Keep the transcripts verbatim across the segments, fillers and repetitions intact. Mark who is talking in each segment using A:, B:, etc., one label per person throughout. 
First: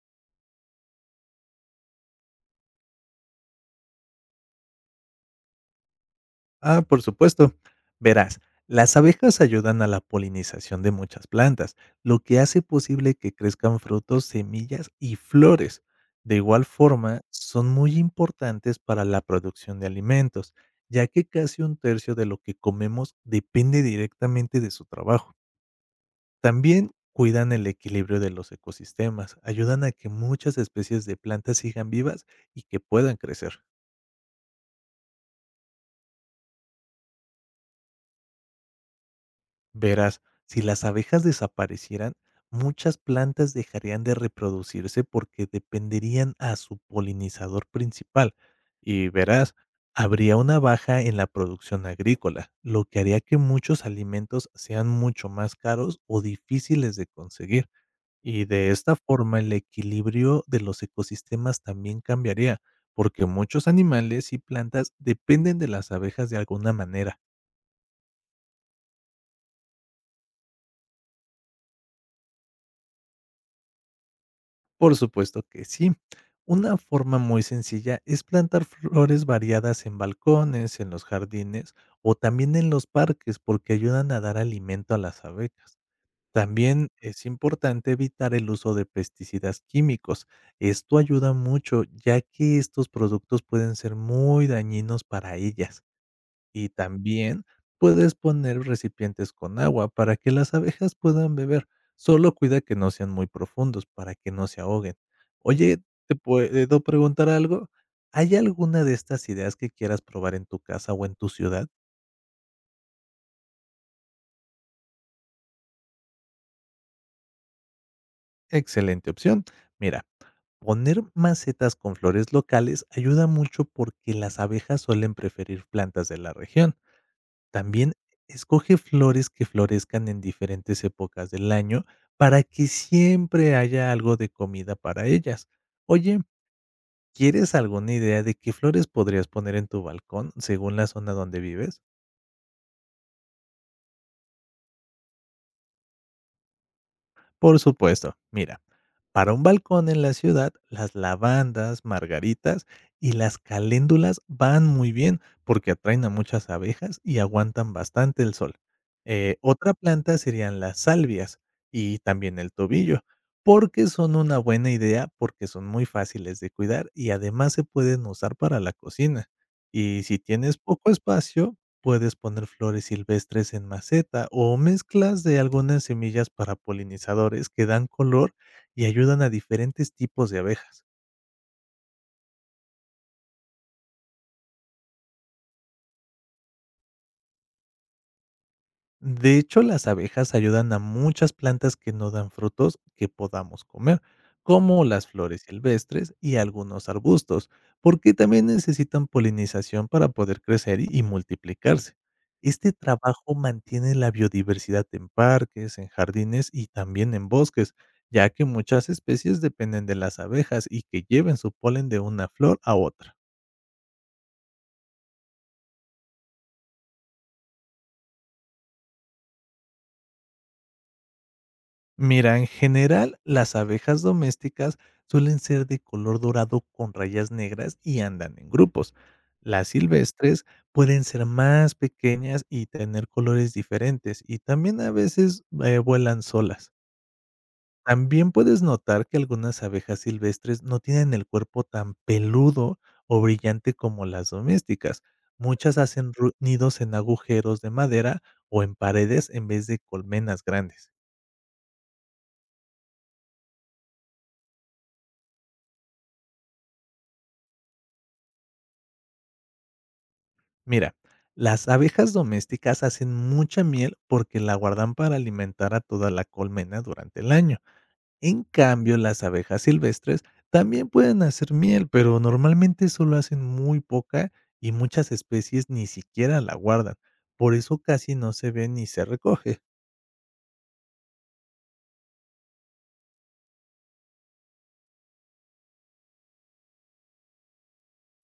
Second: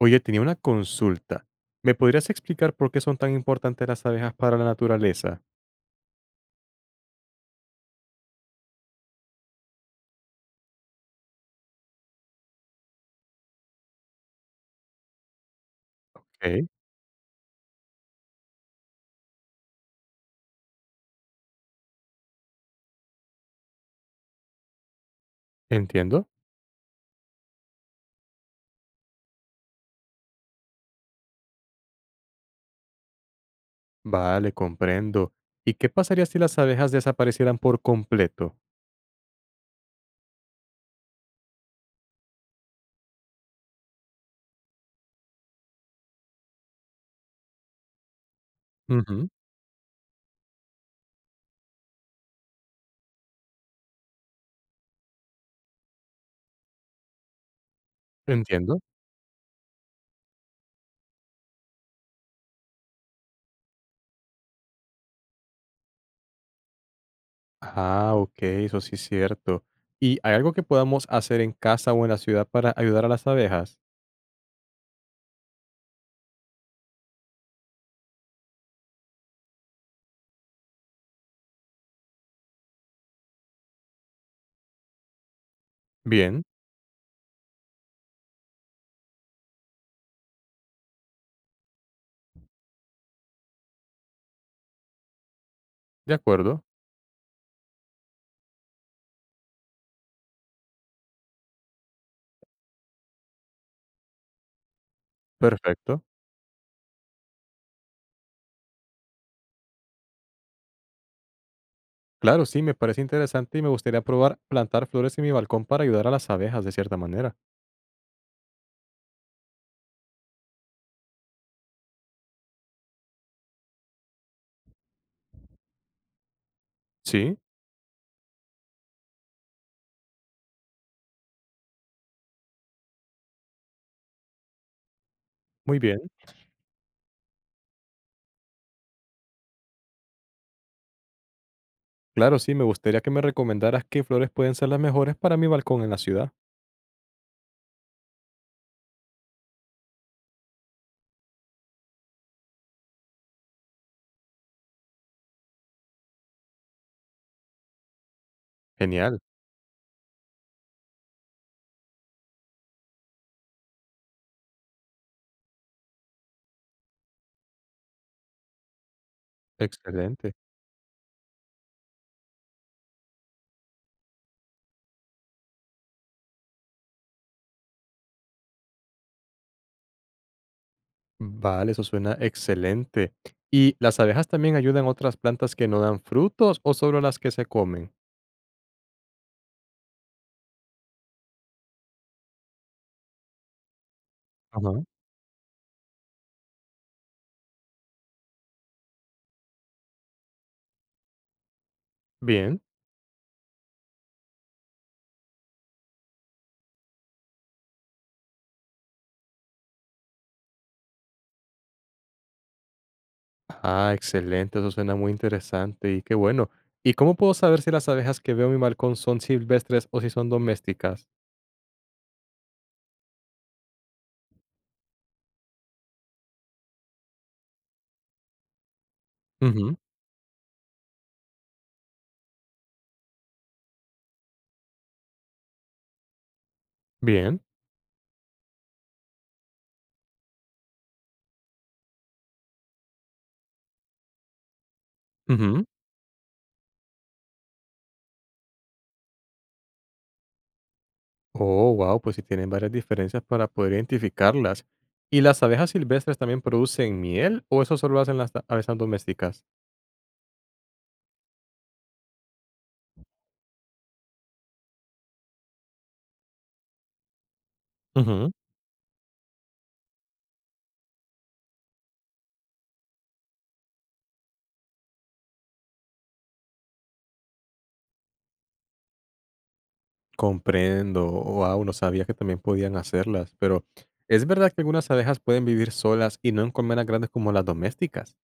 A: Oye, tenía una consulta. ¿Me podrías explicar por qué son tan importantes las abejas para la naturaleza?
B: Ah, por supuesto. Verás, las abejas ayudan a la polinización de muchas plantas, lo que hace posible que crezcan frutos, semillas y flores. De igual
A: Ok,
B: forma, son muy importantes para la producción de alimentos, ya que casi un tercio de lo que comemos depende directamente de su trabajo.
A: entiendo.
B: También cuidan el equilibrio de los ecosistemas, ayudan a que muchas especies de plantas sigan vivas y que puedan crecer.
A: Vale, comprendo. ¿Y qué pasaría si las abejas desaparecieran por completo?
B: Verás, si las abejas desaparecieran, muchas plantas dejarían de reproducirse porque dependerían a su polinizador principal. Y
A: Ujú.
B: verás, habría una baja en la producción agrícola, lo que haría que muchos alimentos sean mucho más caros o difíciles de conseguir. Y de
A: Entiendo.
B: esta forma el equilibrio de los ecosistemas también cambiaría, porque muchos animales y plantas dependen de las abejas de alguna manera.
A: Ah, ok, eso sí es cierto. ¿Y hay algo que podamos hacer en casa o en la ciudad para ayudar a las abejas?
B: Por supuesto que sí. Una forma muy sencilla es plantar flores variadas en balcones, en los jardines o también en los parques porque ayudan a dar alimento a las abejas.
A: Bien,
B: También es importante evitar el uso de pesticidas químicos. Esto ayuda mucho ya que estos productos pueden ser muy dañinos para ellas.
A: de acuerdo.
B: Y también puedes poner recipientes con agua para que las abejas puedan beber. Solo cuida que no sean muy profundos para que no se ahoguen. Oye,
A: Perfecto.
B: ¿te puedo preguntar algo? ¿Hay alguna de estas ideas que quieras probar en tu casa o en tu ciudad?
A: Claro, sí, me parece interesante y me gustaría probar plantar flores en mi balcón para ayudar a las abejas de cierta manera.
B: Excelente opción. Mira, poner macetas con flores locales ayuda mucho porque las abejas suelen preferir plantas de la región.
A: Sí,
B: También escoge flores que florezcan en diferentes épocas del año para que siempre haya algo de comida para ellas.
A: muy bien.
B: Oye, ¿quieres alguna idea de qué flores podrías poner en tu balcón según la zona donde vives?
A: Claro, sí, me gustaría que me recomendaras qué flores pueden ser las mejores para mi balcón en la ciudad.
B: Por supuesto, mira, para un balcón en la ciudad, las lavandas, margaritas y las caléndulas van muy bien porque atraen a muchas abejas y aguantan bastante el sol.
A: Genial,
B: Eh, otra planta serían las salvias y también el tobillo, porque son una buena idea porque son muy fáciles de cuidar y además se pueden usar para la cocina. Y si
A: excelente.
B: tienes poco espacio, puedes poner flores silvestres en maceta o mezclas de algunas semillas para polinizadores que dan color y ayudan a diferentes tipos de abejas.
A: Vale, eso suena excelente. ¿Y las abejas también ayudan a otras plantas que no dan frutos o solo las que se comen?
B: De hecho, las abejas ayudan a muchas plantas que no dan frutos que podamos comer,
A: Ajá.
B: como las flores silvestres y algunos arbustos, porque también necesitan polinización para poder crecer y y multiplicarse.
A: Bien.
B: Este trabajo mantiene la biodiversidad en parques, en jardines y también en bosques, ya que muchas especies dependen de las abejas y que lleven su polen de una flor a otra.
A: Ah, excelente, eso suena muy interesante y qué bueno. ¿Y cómo puedo saber si las abejas que veo en mi balcón son silvestres o si son domésticas?
B: Mira, en general, las abejas domésticas suelen ser de color dorado con rayas negras y andan en grupos. Las
A: Ujú.
B: silvestres pueden ser más pequeñas y tener colores diferentes y también a veces eh, vuelan solas.
A: Bien.
B: También puedes notar que algunas abejas silvestres no tienen el cuerpo tan peludo o brillante como las domésticas.
A: Ujú.
B: Muchas hacen ru- nidos en agujeros de madera o en paredes en vez de colmenas grandes.
A: Oh, wow, pues sí tienen varias diferencias para poder identificarlas. ¿Y las abejas silvestres también producen miel o eso solo lo hacen las ta- abejas domésticas?
B: Mira, las abejas domésticas hacen mucha miel porque la guardan para alimentar a toda la colmena durante el año.
A: Ujú.
B: En cambio, las abejas silvestres también pueden hacer miel, pero normalmente solo hacen muy poca y muchas especies ni siquiera la guardan. Por eso casi no se ve ni se recoge.
A: Comprendo. Wow, no sabía que también podían hacerlas, pero ¿es verdad que algunas abejas pueden vivir solas y no en colmenas grandes como las domésticas?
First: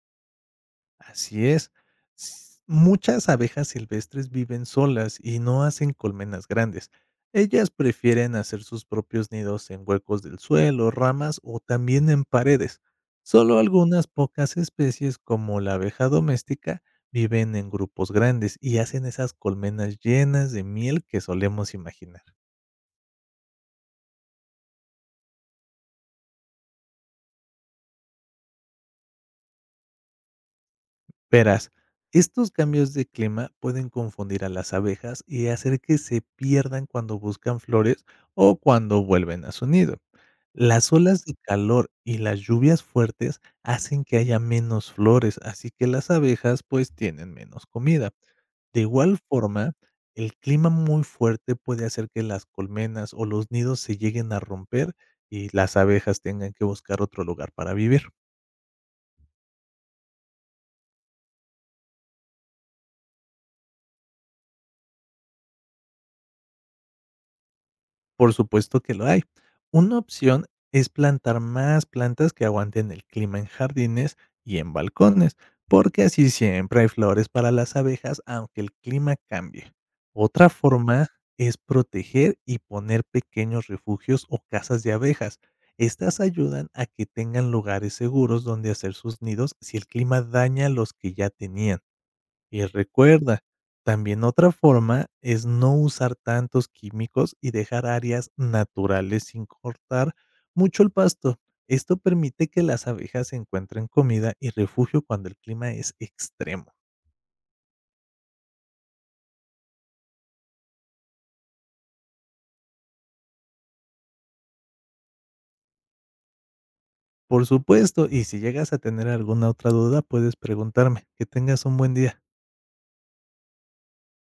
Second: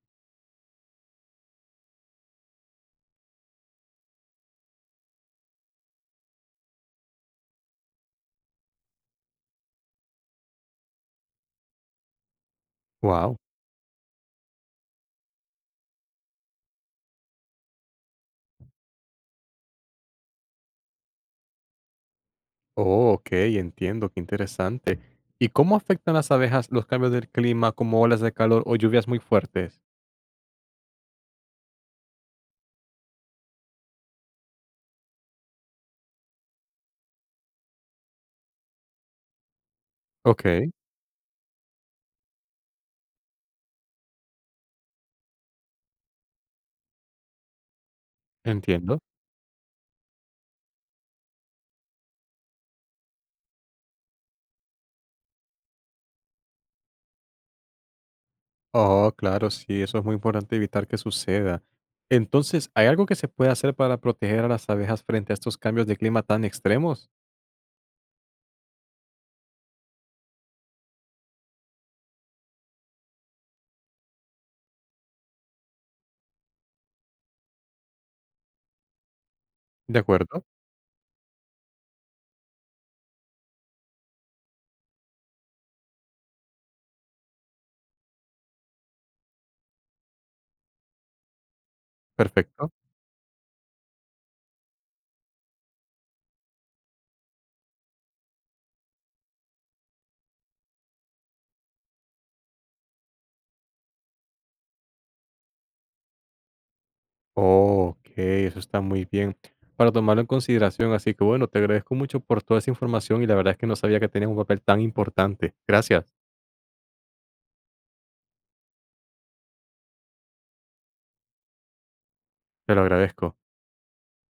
B: Así es. S- Muchas abejas silvestres viven solas y no hacen colmenas grandes. Ellas prefieren hacer sus propios nidos en huecos del suelo, ramas o también en paredes.
A: Wow.
B: Solo algunas pocas especies, como la abeja doméstica, viven en grupos grandes y hacen esas colmenas llenas de miel que solemos imaginar.
A: Oh, ok, entiendo, qué interesante. ¿Y cómo afectan las abejas los cambios del clima como olas de calor o lluvias muy fuertes?
B: Verás, estos cambios de clima pueden confundir a las abejas y hacer que se pierdan cuando buscan flores o cuando vuelven a su nido.
A: Ok,
B: Las olas de calor y las lluvias fuertes hacen que haya menos flores, así que las abejas pues tienen menos comida. De
A: entiendo.
B: igual forma, el clima muy fuerte puede hacer que las colmenas o los nidos se lleguen a romper y las abejas tengan que buscar otro lugar para vivir.
A: Oh, claro, sí, eso es muy importante evitar que suceda. Entonces, ¿hay algo que se puede hacer para proteger a las abejas frente a estos cambios de clima tan extremos?
B: Por supuesto que lo hay. Una opción es plantar más plantas que aguanten el clima en jardines y en balcones, porque así siempre hay flores para las abejas aunque el clima cambie.
A: De acuerdo,
B: Otra forma es proteger y poner pequeños refugios o casas de abejas. Estas ayudan a que tengan lugares seguros donde hacer sus nidos si el clima daña los que ya tenían. Y
A: perfecto.
B: recuerda, también otra forma es no usar tantos químicos y dejar áreas naturales sin cortar mucho el pasto. Esto permite que las abejas encuentren comida y refugio cuando el clima es extremo.
A: Oh, ok, eso está muy bien. Para tomarlo en consideración, así que bueno, te agradezco mucho por toda esa información y la verdad es que no sabía que tenías un papel tan importante. Gracias,
B: Por supuesto, y si llegas a tener alguna otra duda, puedes preguntarme. Que tengas un buen día.
A: te lo agradezco.